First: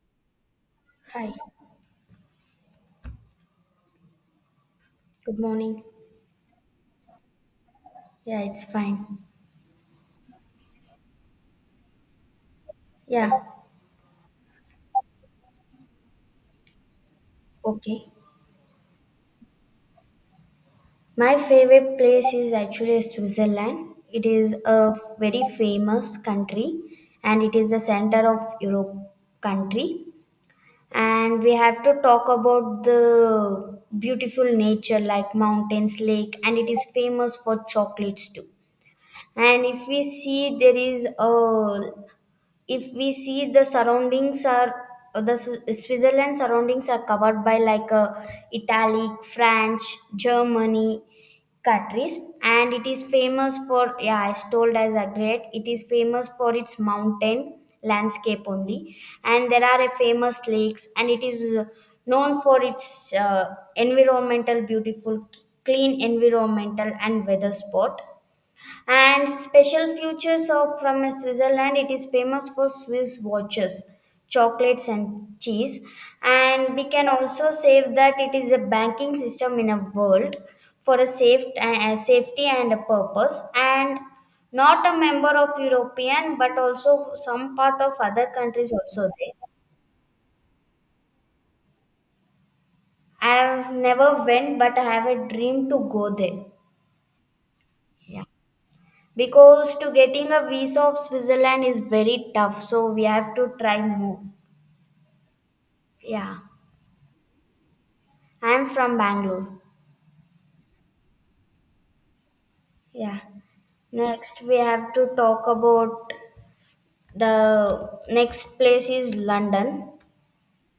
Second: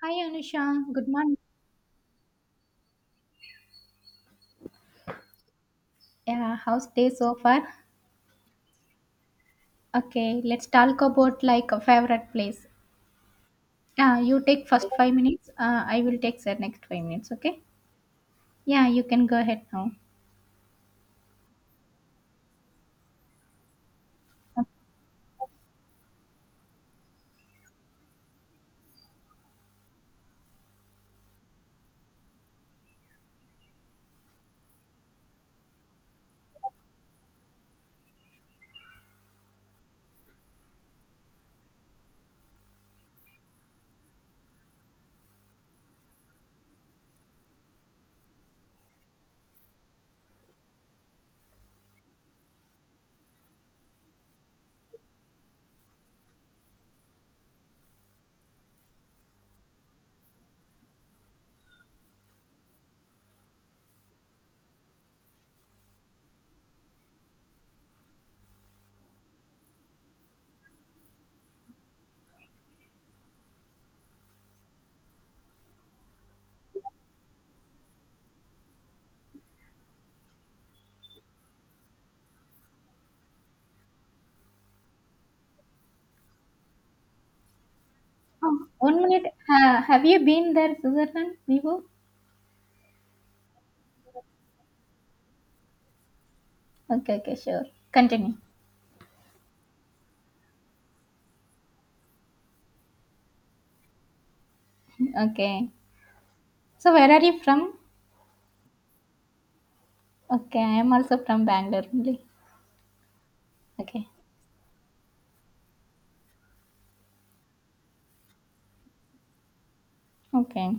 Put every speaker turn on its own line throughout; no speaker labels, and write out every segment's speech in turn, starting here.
Hi Anusha, good
Hi,
morning.
good morning.
Yeah, how's day so far?
Yeah, it's fine.
Okay, let's talk about like a favorite place.
Yeah,
Yeah, you take first 5 minutes. I will take the next 5 minutes. Okay.
okay.
Yeah, you can go ahead now.
My favorite place is actually Switzerland. It is a very famous country and it is the center of Europe country. And we have to talk about the beautiful nature like mountains, lake, and it is famous for chocolates too. And if we see, the surroundings are the switzerland surroundings are covered by like italy french germany countries and it is famous for yeah I told as a great it is famous for its mountain landscape only. And there are a famous lakes and it is known for its environmental beautiful clean environmental and weather spot and special features of from Switzerland. It is famous for Swiss watches, chocolates, and cheese. And we can also say that it is a banking system in a world for a safe a safety and a purpose. And not a member of European, but also some part of other
Oh,
countries
one
also
minute.
there.
Have you been there, Switzerland, Vivo?
I have never went, but I have a dream to go there.
Okay, okay, sure.
Yeah.
Continue.
Because to getting a visa of Switzerland is very tough, so we have to try more.
Okay.
Yeah,
So where are you from?
I'm from Bangalore.
Okay, I am also from Bangalore only.
Yeah.
Okay.
Next, we have to talk about the next place is London.
Okay.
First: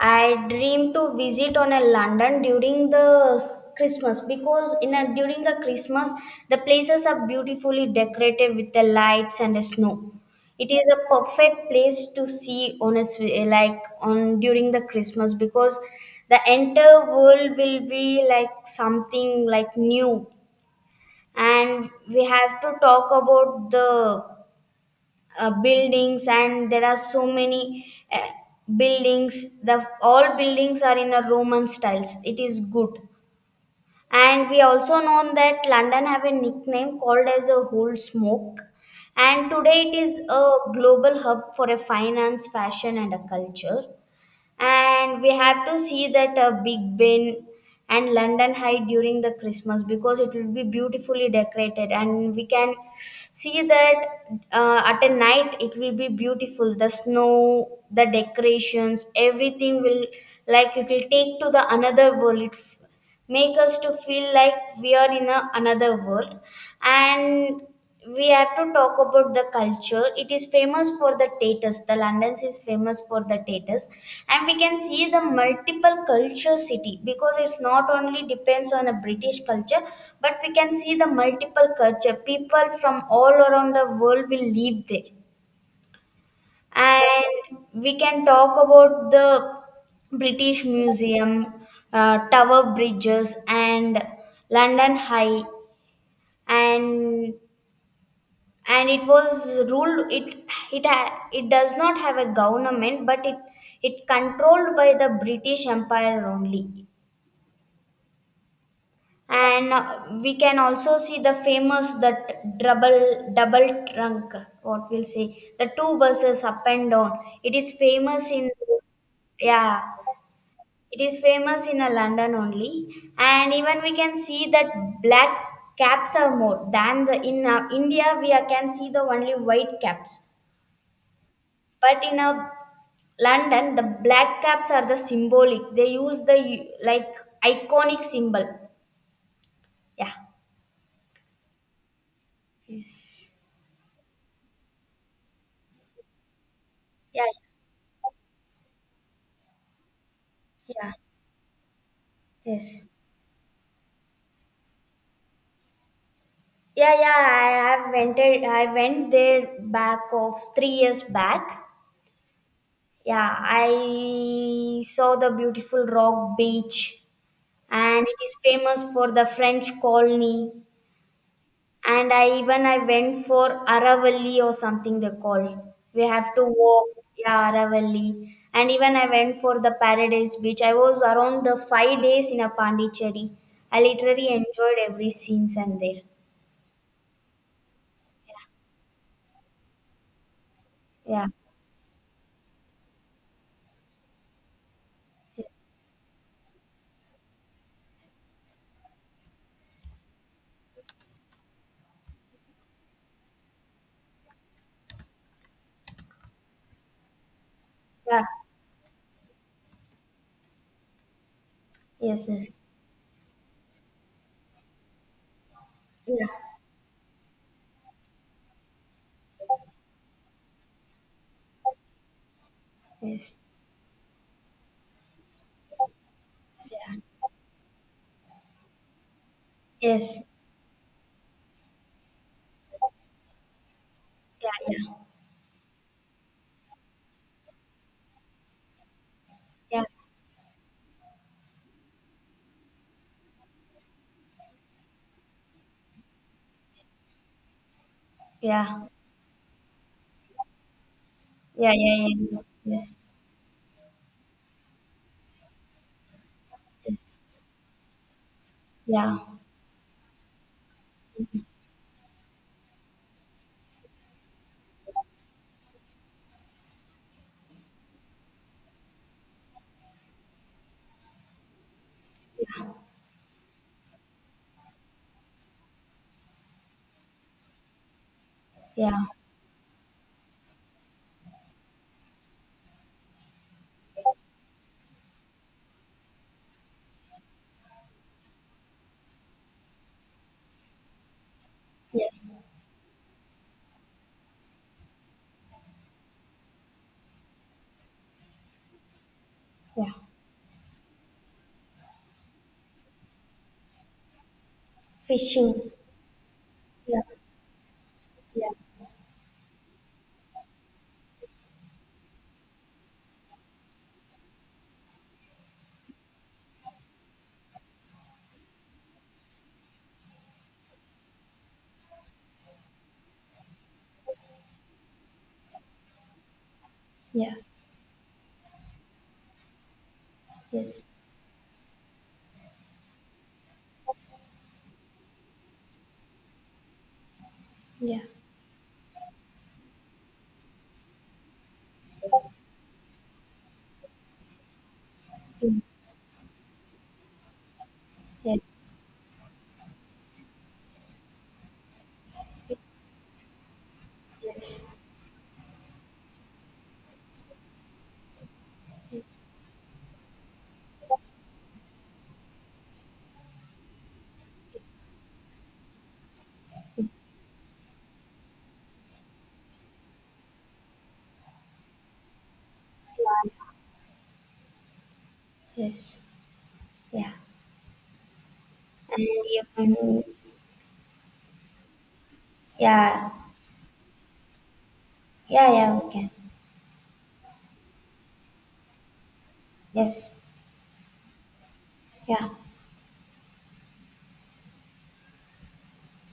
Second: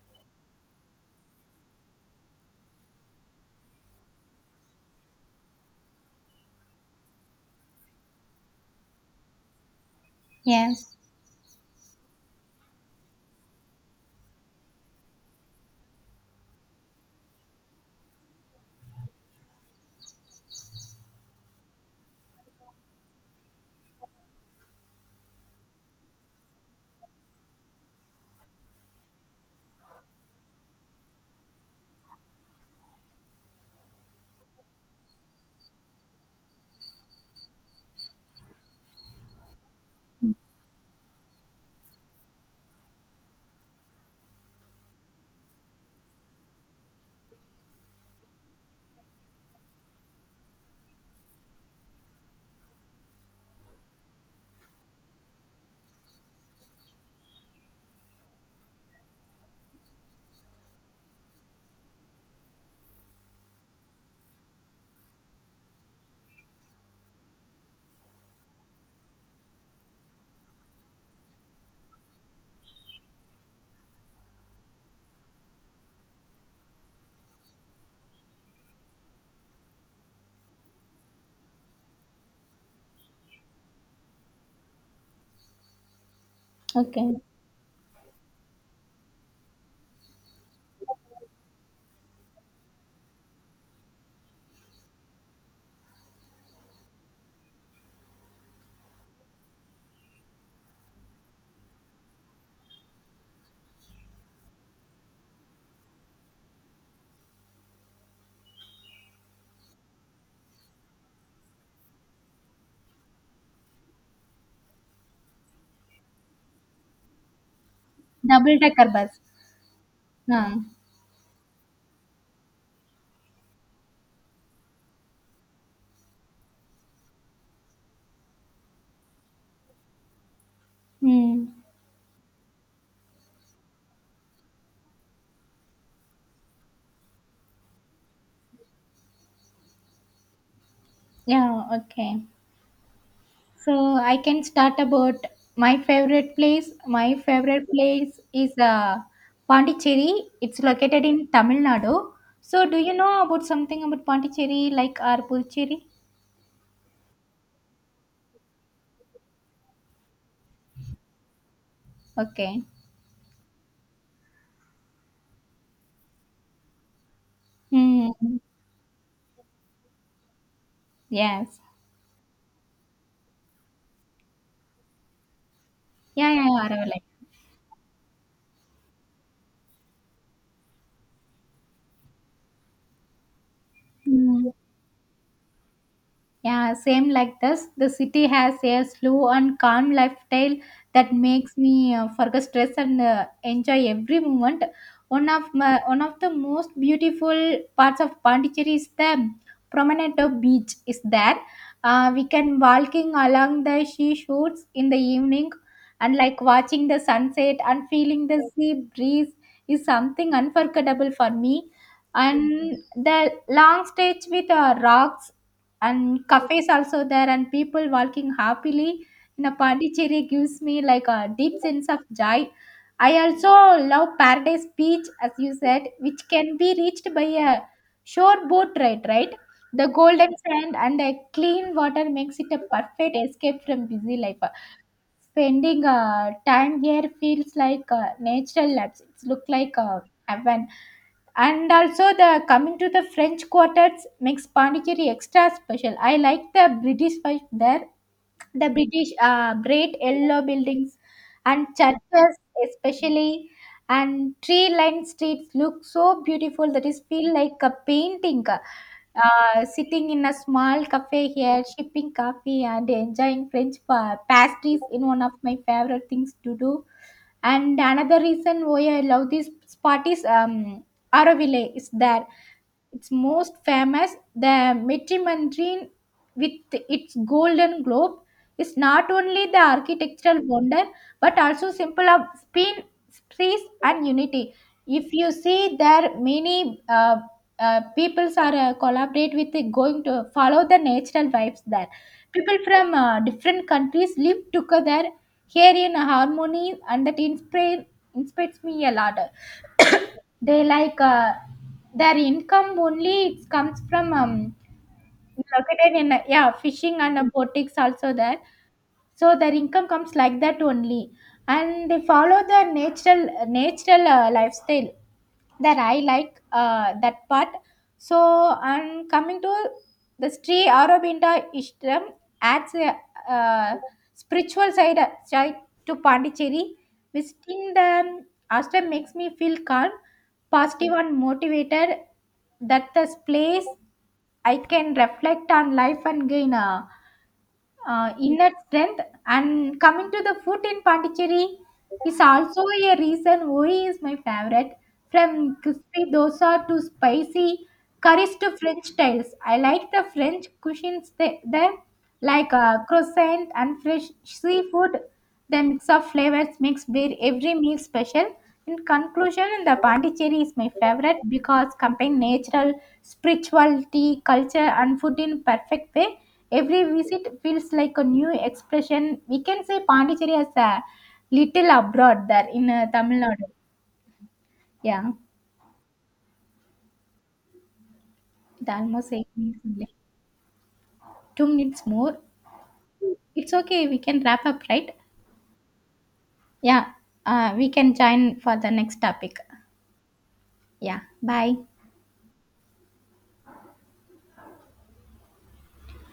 I dream to visit on a London during the Christmas because in a, during the Christmas the places are beautifully decorated with the lights and the snow. It is
Yes.
a perfect place to see on a like on during the Christmas because the entire world will be like something like new, and we have to talk about the buildings, and there are so many uh, buildings. The all buildings are in a roman styles, it is good. And we also know that london have a nickname called as a whole smoke, and today it is a global hub for a finance fashion and a culture. And we have to see that big ben and london high during the christmas because it will be beautifully decorated, and we can see that at a night it will be beautiful, the snow, the decorations everything will like it will take to the another world. It make us to feel like we are in a, another world. And we have to talk about the culture, it is famous for the tatus, the london is famous for the tatus, and we can see the multiple culture city because it's not only depends on the british culture, but we can see the multiple culture people from all around the world will live there.
Okay.
And we can talk about the British Museum, Tower Bridges, and London High. And and it was ruled it it ha- it does not have a government, but it controlled by the British Empire only. And we can also see the famous that double trunk. What we'll say the two buses up and down. It is famous in
Double decker bus.
yeah.
No.
It is famous in London only, and even we can see that black caps are more than the in India. We can see the only white caps,
Hmm.
but in London the black caps are the symbolic. They use the like iconic symbol. Yeah.
Yeah. Okay.
Yes.
So I can start about my favorite place. My
Yeah.
favorite place is Pondicherry. It's
Yeah.
located in Tamil Nadu. So do
Yes.
you know about something about Pondicherry, like or Puducherry?
Yeah, yeah, I have rented I went there back of 3 years back.
Okay.
Yeah, I saw the beautiful rock beach and
Hmm.
it is famous for the French colony.
Yes.
And I even I went for Aravalli or something they call. We
Yeah,
have to
yeah,
walk, yeah, Aravalli. And even I went for the Paradise Beach. I was around 5 days in a Pondicherry. I literally
Aravalai.
enjoyed every scenes and there.
Yeah, same like this. The city has a slow and calm lifestyle that
Yeah.
makes me forget stress and enjoy every moment.
Yes.
One of the most beautiful parts of Pondicherry is the Promenade Beach. Is there? We can walking along the sea shores in the evening, and like watching the sunset and
Yeah.
feeling the sea breeze is something unforgettable for me.
Yes. Yes.
And the long stretch with rocks and
Yeah.
cafes also there and people walking happily in a Pondicherry gives me like a deep sense of joy. I
Yes.
also love Paradise Beach as you said, which can be reached by a shore boat ride, right? The
Yes.
golden sand and the clean water makes it a perfect escape from busy life.
Yeah. Yeah.
Spending time here feels like a natural lapse. It's look like
Yeah.
a heaven, and also the coming to the French quartets makes Pondicherry extra special. I like the British vibe there, the
Yeah.
British great yellow buildings and
Yeah. Yeah.
churches
Yeah. Yes.
especially, and tree-lined streets look so beautiful that is
Yes.
feel like a painting.
Yeah.
Sitting in a small cafe here, sipping coffee and enjoying pastries in one of my favorite things to do. And another reason why I love this spot is Auroville, is that
Yeah.
it's most famous, the Metrimandarin with its golden globe, is
Yeah.
not only the architectural wonder but also symbol of spin, peace, and unity. If you see, there many peoples are collaborate with going to follow the natural vibes there.
Yes.
People from different countries live together here in harmony, and that inspires me a lot.
Yeah.
They like their income only it comes from
Fishing.
located in yeah fishing
Yeah.
and boutiques also there,
Yeah.
so their income comes like that only, and they follow their natural lifestyle. That I like, that part. So, and coming to the Sri Aurobindo Ishram, adds a uh, spiritual side to Pondicherry.
Yeah.
Visiting the ashram makes me feel calm,
Yes.
positive, and motivated, that this place I can reflect on life and gain
Yeah.
inner strength. And coming to the food in Pondicherry is also a reason why is my favorite. From
Mm.
crispy dosa to spicy curries
Yes.
to French styles. I like the French cuisines there, like croissant and fresh
Yes.
seafood. The mix of flavors makes beer every meal special. In
Yes.
conclusion, the Pondicherry is my favorite because combine natural, spirituality, culture, and food in perfect way. Every visit feels like a new expression. We can say Pondicherry as a little abroad there in Tamil Nadu.
Yeah.
Yeah,
Yes. Yeah.
it
And
almost eight
you
minutes only.
can,
2 minutes more.
yeah.
It's okay. We can wrap up, right?
Yeah, yeah, we can.
Yeah, we can join for the next topic.
Yes.
Yeah, bye.
Yeah.